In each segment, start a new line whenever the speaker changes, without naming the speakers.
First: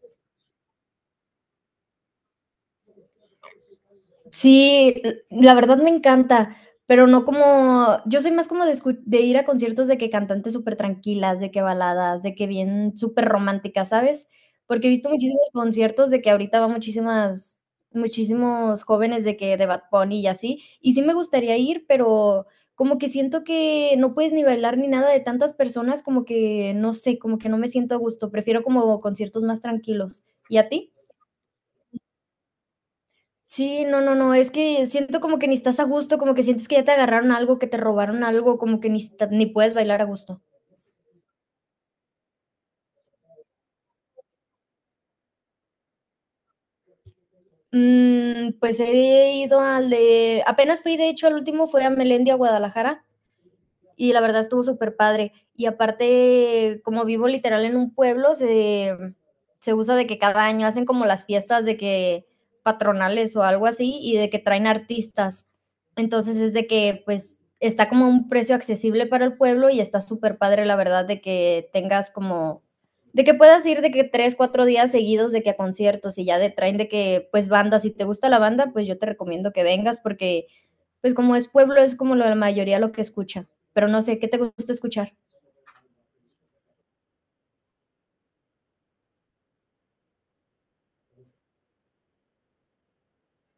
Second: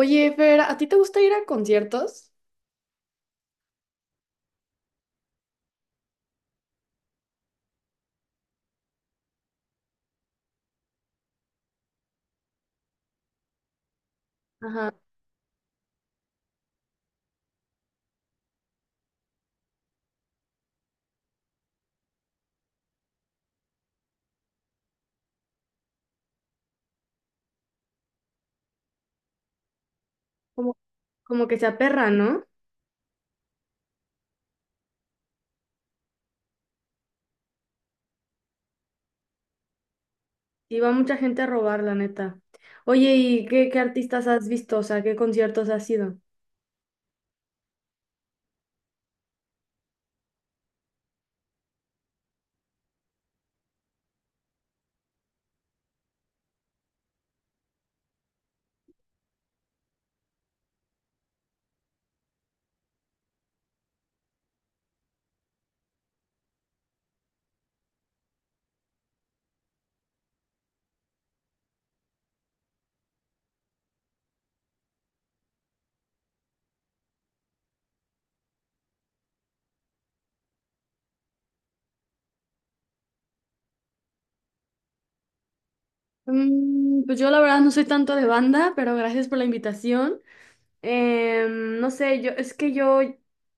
Oye, Fer, ¿a ti te gusta ir a conciertos?
Sí, la verdad me encanta, pero no como yo soy más como de, de ir a conciertos de que cantantes súper tranquilas, de que baladas, de que bien súper románticas, ¿sabes? Porque he
Ajá,
visto muchísimos conciertos de que ahorita va muchísimos jóvenes de Bad Bunny y así, y sí me gustaría ir, pero como que siento que no puedes ni bailar ni nada de tantas personas, como que no sé, como que no me siento a gusto, prefiero como conciertos más tranquilos. ¿Y a
como,
ti?
como que se aperra, ¿no?
Sí, no, no, no, es que siento como que ni estás a gusto, como que sientes que ya te agarraron algo, que te robaron algo, como que ni, ni puedes bailar a gusto.
Y va mucha gente a robar, la neta. Oye, ¿y qué artistas has visto? O sea, ¿qué conciertos has ido?
Mm, pues he ido al de, apenas fui, de hecho, al último fue a Melendi, a Guadalajara, y la verdad estuvo súper padre. Y aparte, como vivo literal en un pueblo, se usa de que cada año hacen como las fiestas de que patronales o algo así y de que traen artistas. Entonces es de que pues está como a un precio accesible para el pueblo y está súper padre la verdad de que tengas como de que puedas ir de que tres, cuatro días seguidos de que a conciertos y ya de traen de que pues bandas, si te gusta la banda, pues yo te recomiendo que vengas porque pues como es pueblo, es como la mayoría lo que escucha, pero no sé, ¿qué te gusta escuchar?
Pues yo la verdad no soy tanto de banda, pero gracias por la invitación. No sé, yo es que yo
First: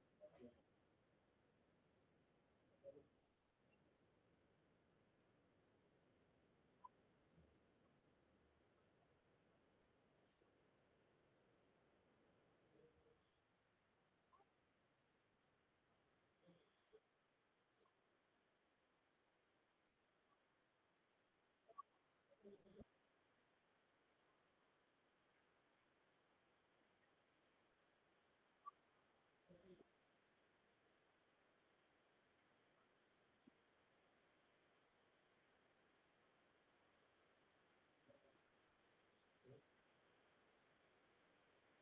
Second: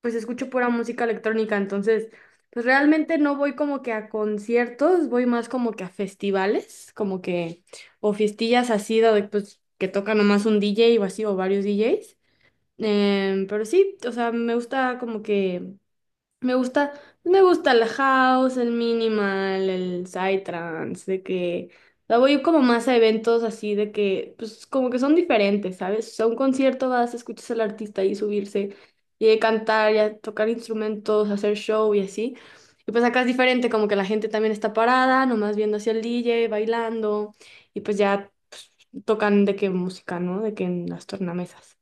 pues escucho pura música electrónica, entonces pues realmente no voy como que a conciertos, voy más como que a festivales, como que o fiestillas así de pues que toca nomás un DJ o así o varios DJs. Pero sí, o sea, me gusta como que me gusta, me gusta el house, el minimal, el psytrance, de que la voy como más a eventos así de que, pues como que son diferentes, ¿sabes? O sea, un concierto vas, escuchas al artista y subirse y de cantar, y a tocar instrumentos, hacer show y así. Y pues acá es diferente, como que la gente también está parada, nomás viendo hacia el DJ, bailando y pues ya pues, tocan de qué música, ¿no? De que en las tornamesas.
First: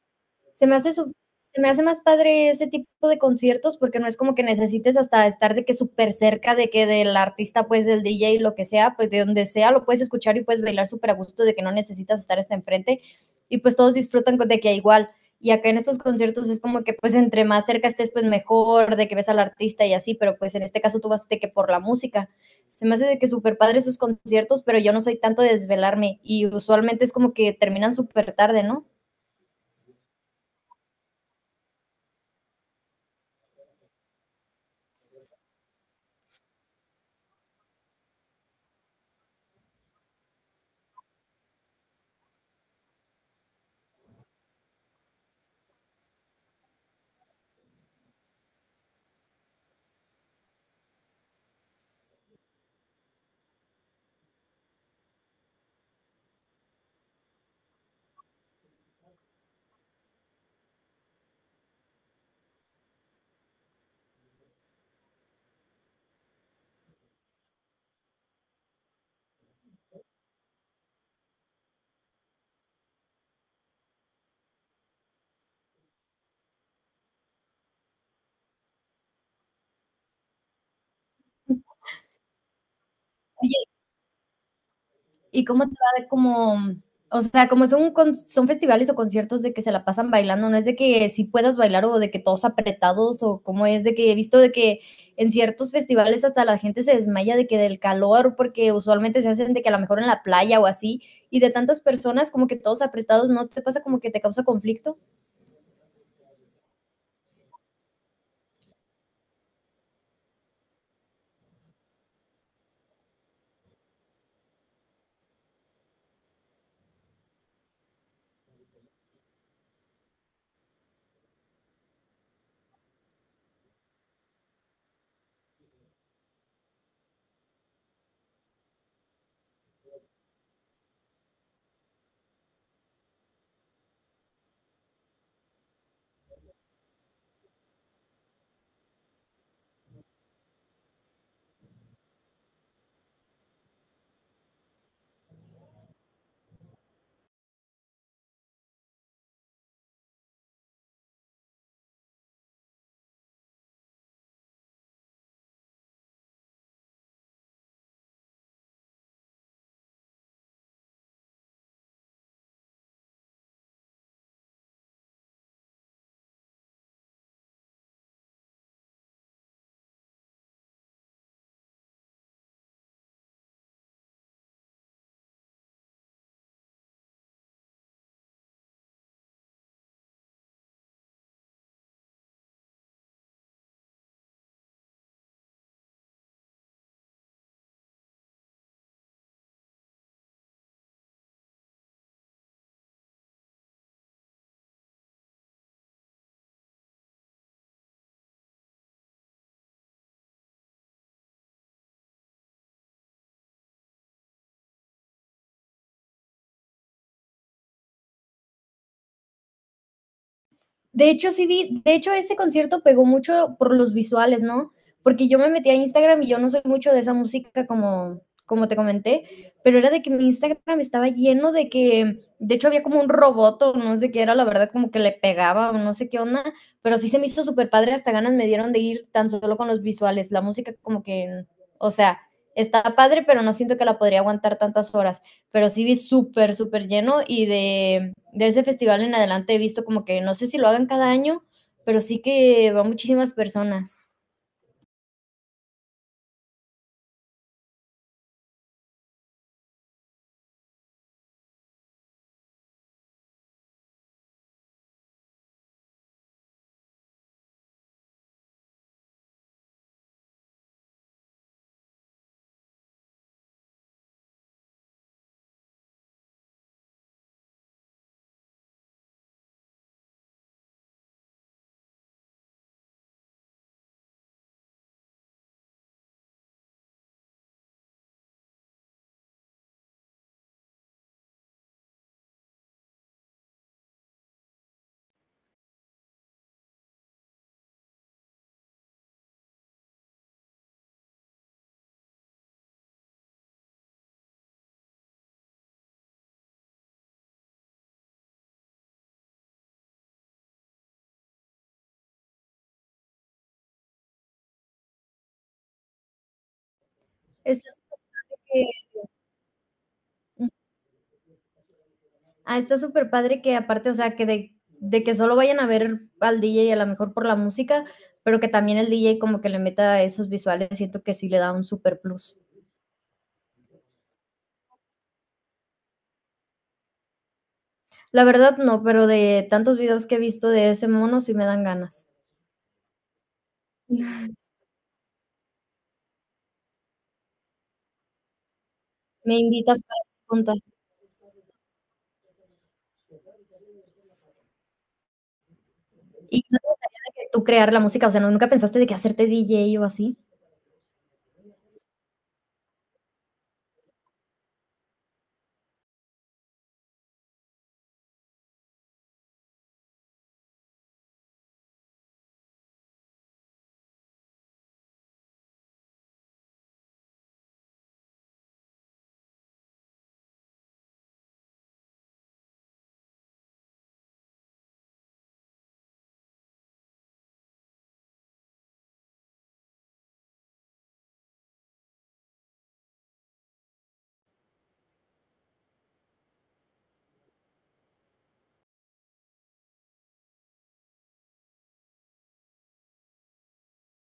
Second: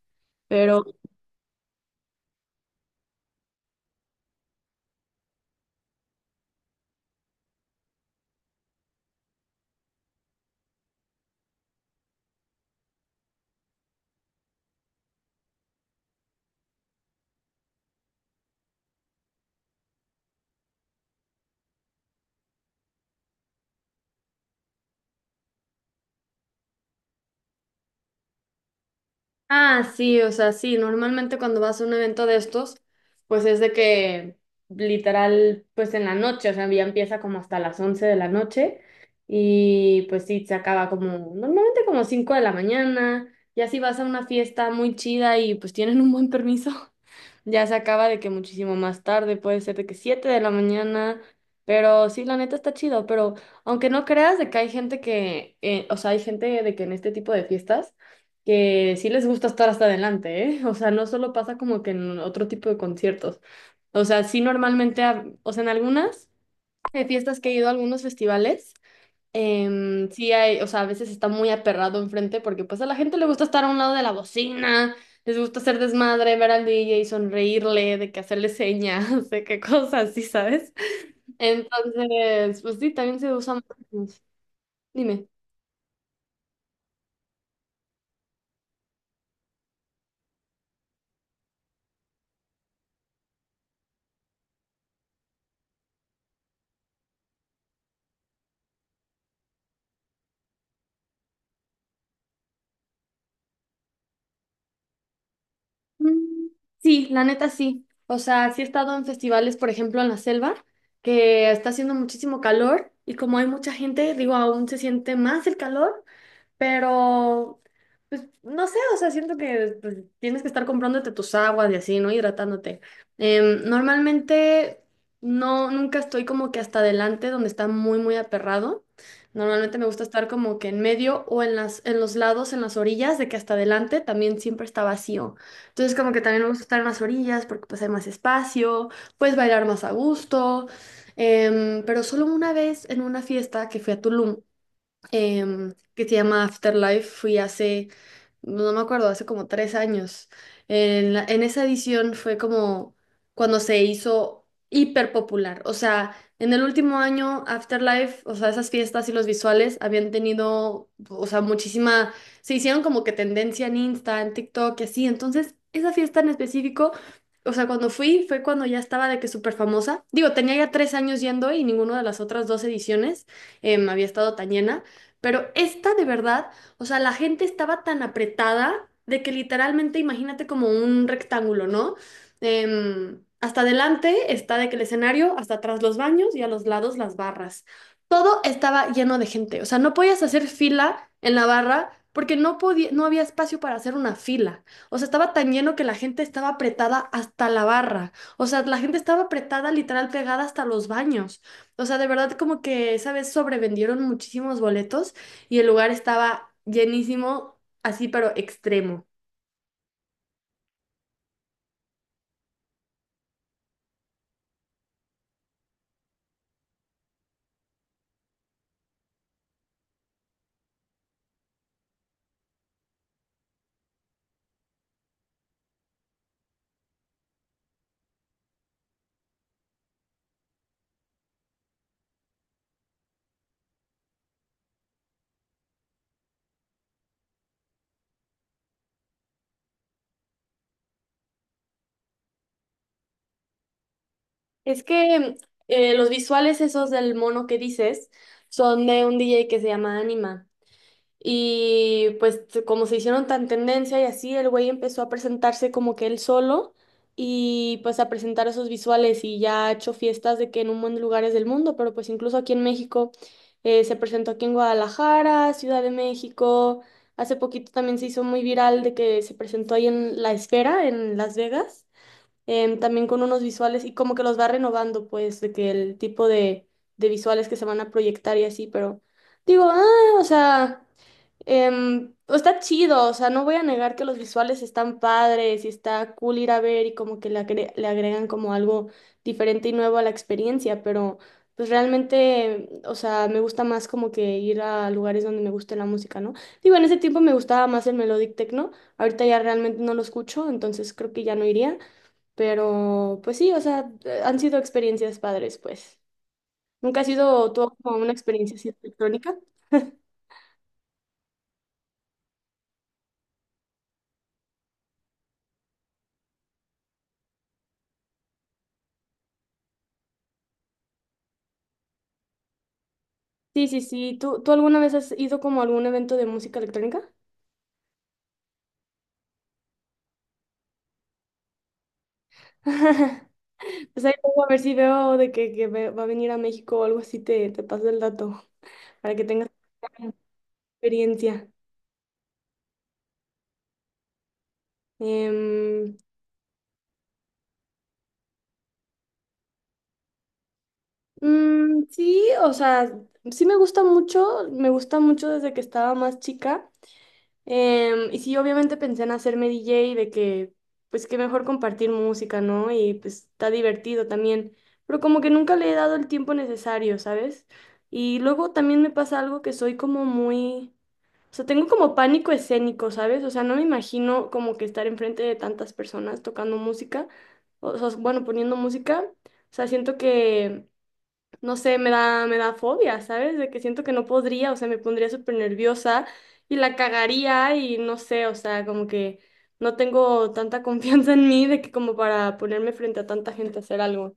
Se me hace su Se me hace más padre ese tipo de conciertos porque no es como que necesites hasta estar de que súper cerca de que del artista, pues del DJ, lo que sea, pues de donde sea, lo puedes escuchar y puedes bailar súper a gusto de que no necesitas estar hasta enfrente y pues todos disfrutan de que igual. Y acá en estos conciertos es como que pues entre más cerca estés pues mejor, de que ves al artista y así, pero pues en este caso tú vas de que por la música. Se me hace de que súper padre esos conciertos, pero yo no soy tanto de desvelarme y usualmente es como que terminan súper tarde, ¿no?
Ah, sí, o sea, sí, normalmente cuando vas a un evento de estos, pues es de que literal, pues en la noche, o sea, ya empieza como hasta las 11 de la noche y pues sí, se acaba como normalmente como 5 de la mañana, y así vas a una fiesta muy chida y pues tienen un buen permiso, ya se acaba de que muchísimo más tarde, puede ser de que 7 de la mañana, pero sí, la neta está chido, pero aunque no creas de que hay gente que, o sea, hay gente de que en este tipo de fiestas que sí les gusta estar hasta adelante, ¿eh? O sea, no solo pasa como que en otro tipo de conciertos, o sea, sí normalmente, o sea, en algunas fiestas que he ido a algunos festivales. Sí hay, o sea, a veces está muy aperrado enfrente porque pues a la gente le gusta estar a un lado de la bocina, les gusta hacer desmadre, ver al DJ, sonreírle, de que hacerle señas, de qué cosas, sí, ¿sabes? Entonces, pues sí, también se usa mucho. Dime.
¿Y cómo te va de como, o sea, como son, son festivales o conciertos de que se la pasan bailando, no es de que si puedas bailar o de que todos apretados o cómo es de que he visto de que en ciertos festivales hasta la gente se desmaya de que del calor, porque usualmente se hacen de que a lo mejor en la playa o así, y de tantas personas como que todos apretados, ¿no te pasa como que te causa conflicto?
Mm, Sí, la neta sí. O sea, sí he estado en festivales, por ejemplo, en la selva, que está haciendo muchísimo calor y como hay mucha gente, digo, aún se siente más el calor. Pero, pues, no sé, o sea, siento que pues, tienes que estar comprándote tus aguas y así, ¿no? Hidratándote. Normalmente, no, nunca estoy como que hasta adelante donde está muy, muy aperrado. Normalmente me gusta estar como que en medio o en las, en los lados, en las orillas, de que hasta adelante también siempre está vacío. Entonces, como que también me gusta estar en las orillas porque pues hay más espacio, puedes bailar más a gusto. Pero solo una vez en una fiesta que fui a Tulum, que se llama Afterlife. Fui hace no me acuerdo, hace como 3 años. En esa edición fue como cuando se hizo hiper popular. O sea, en el último año, Afterlife, o sea, esas fiestas y los visuales habían tenido, o sea, muchísima, se hicieron como que tendencia en Insta, en TikTok y así. Entonces, esa fiesta en específico, o sea, cuando fui fue cuando ya estaba de que súper famosa. Digo, tenía ya 3 años yendo y ninguna de las otras dos ediciones, había estado tan llena. Pero esta de verdad, o sea, la gente estaba tan apretada de que literalmente imagínate como un rectángulo, ¿no? Hasta adelante está de que el escenario, hasta atrás los baños y a los lados las barras. Todo estaba lleno de gente. O sea, no podías hacer fila en la barra porque no podía, no había espacio para hacer una fila. O sea, estaba tan lleno que la gente estaba apretada hasta la barra. O sea, la gente estaba apretada, literal, pegada hasta los baños. O sea, de verdad como que, ¿sabes? Sobrevendieron muchísimos boletos y el lugar estaba llenísimo, así pero extremo.
De hecho, sí vi, de hecho, ese concierto pegó mucho por los visuales, ¿no? Porque yo me metí a Instagram y yo no soy mucho de esa música como, como te comenté, pero era de que mi Instagram estaba lleno de que, de hecho, había como un robot o no sé qué era, la verdad, como que le pegaba o no sé qué onda, pero sí se me hizo súper padre, hasta ganas me dieron de ir tan solo con los visuales, la música como que, o sea, está padre, pero no siento que la podría aguantar tantas horas pero sí vi súper, súper lleno y ese festival en adelante he visto como que no sé si lo hagan cada año, pero sí que van muchísimas personas.
Es que los visuales esos del mono que dices son de un DJ que se llama Anima. Y pues como se hicieron tan tendencia y así, el güey empezó a presentarse como que él solo y pues a presentar esos visuales y ya ha hecho fiestas de que en un montón de lugares del mundo, pero pues incluso aquí en México se presentó aquí en Guadalajara, Ciudad de México. Hace poquito también se hizo muy viral de que se presentó ahí en La Esfera, en Las Vegas, también con unos visuales y como que los va renovando pues de que el tipo de visuales que se van a proyectar y así, pero digo, ah, o sea... Está chido, o sea, no voy a negar que los visuales están padres y está cool ir a ver y como que le agregan como algo diferente y nuevo a la experiencia, pero pues realmente, o sea, me gusta más como que ir a lugares donde me guste la música, ¿no? Digo, en ese tiempo me gustaba más el melodic techno, ahorita ya realmente no lo escucho, entonces creo que ya no iría, pero pues sí, o sea, han sido experiencias padres, pues. ¿Nunca ha sido
Está
tú como
súper
una experiencia
que-
así electrónica?
Está super padre que aparte, o sea, que que solo vayan a ver al DJ a lo mejor por la música, pero que también el DJ como que le meta esos visuales, siento que sí le da un super plus.
Sí, sí, sí. ¿Tú alguna vez has ido como a algún evento de música electrónica?
La verdad no, pero de tantos videos que he visto de ese mono sí me dan ganas.
Pues ahí luego a ver si veo de que va a venir a México o algo así, te paso el dato para que
Me
tengas
invitas para
una
preguntas.
experiencia. Em,
¿Y tú crear la música? O sea, ¿nunca pensaste de que hacerte DJ o así?
sí, o sea, sí me gusta mucho desde que estaba más chica. Y sí, obviamente pensé en hacerme DJ de que, pues qué mejor compartir música, ¿no? Y pues está divertido también, pero como que nunca le he dado el tiempo necesario, ¿sabes? Y luego también me pasa algo que soy como muy, o sea, tengo como pánico escénico, ¿sabes? O sea, no me imagino como que estar enfrente de tantas personas tocando música, o sea, bueno, poniendo música, o sea, siento que no sé, me da fobia, ¿sabes? De que siento que no podría, o sea, me pondría súper nerviosa y la cagaría y no sé, o sea, como que no tengo tanta confianza en mí de que como para ponerme frente a tanta gente a hacer algo.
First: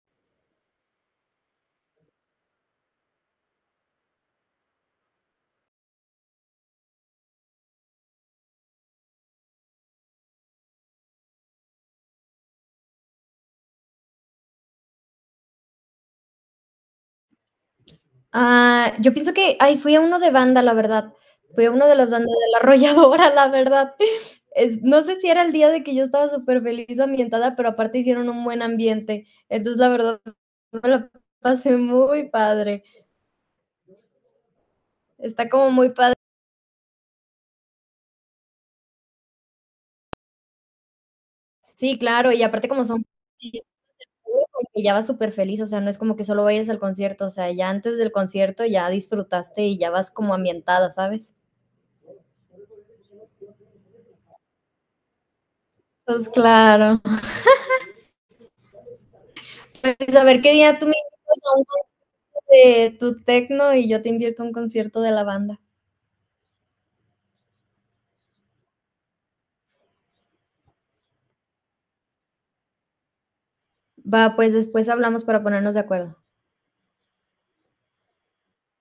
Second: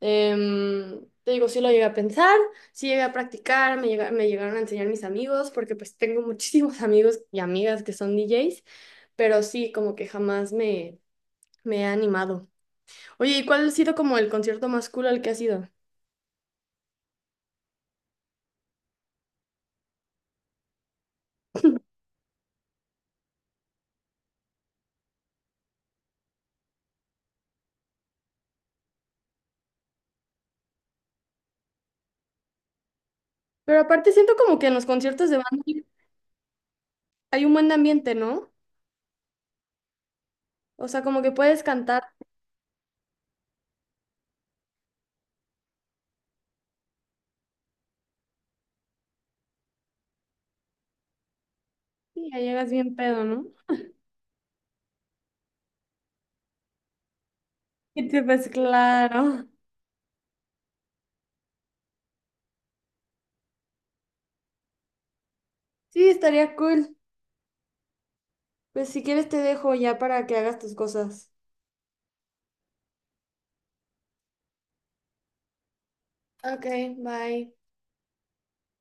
Te digo, sí lo llegué a pensar, sí llegué a practicar, me llegaron a enseñar mis amigos, porque pues tengo muchísimos amigos y amigas que son DJs, pero sí, como que jamás me he animado. Oye, ¿y cuál ha sido como el concierto más cool al que has ido?
Ah, yo pienso que, ay, fui a uno de banda, la verdad. Fui a uno de las bandas de la arrolladora, la verdad. No sé si era el día de que yo estaba súper feliz o ambientada, pero aparte hicieron un buen ambiente. Entonces, la verdad, me la pasé muy padre.
Pero aparte siento como que en los conciertos de
Está
banda
como muy padre.
hay un buen ambiente, ¿no? O sea, como que puedes
Sí,
cantar
claro, y aparte como son que ya vas súper feliz, o sea, no es como que solo vayas al concierto, o sea, ya antes del concierto ya disfrutaste y ya vas como ambientada, ¿sabes?
y ya llegas bien pedo, ¿no?
Pues claro.
Y te pues claro.
Pues a ver qué día tú me invitas a un concierto de tu tecno y yo te invierto a un concierto de la banda.
Sí, estaría cool. Pues si quieres te dejo ya para que hagas tus cosas.
Va, pues después hablamos para ponernos de acuerdo.
Ok, bye.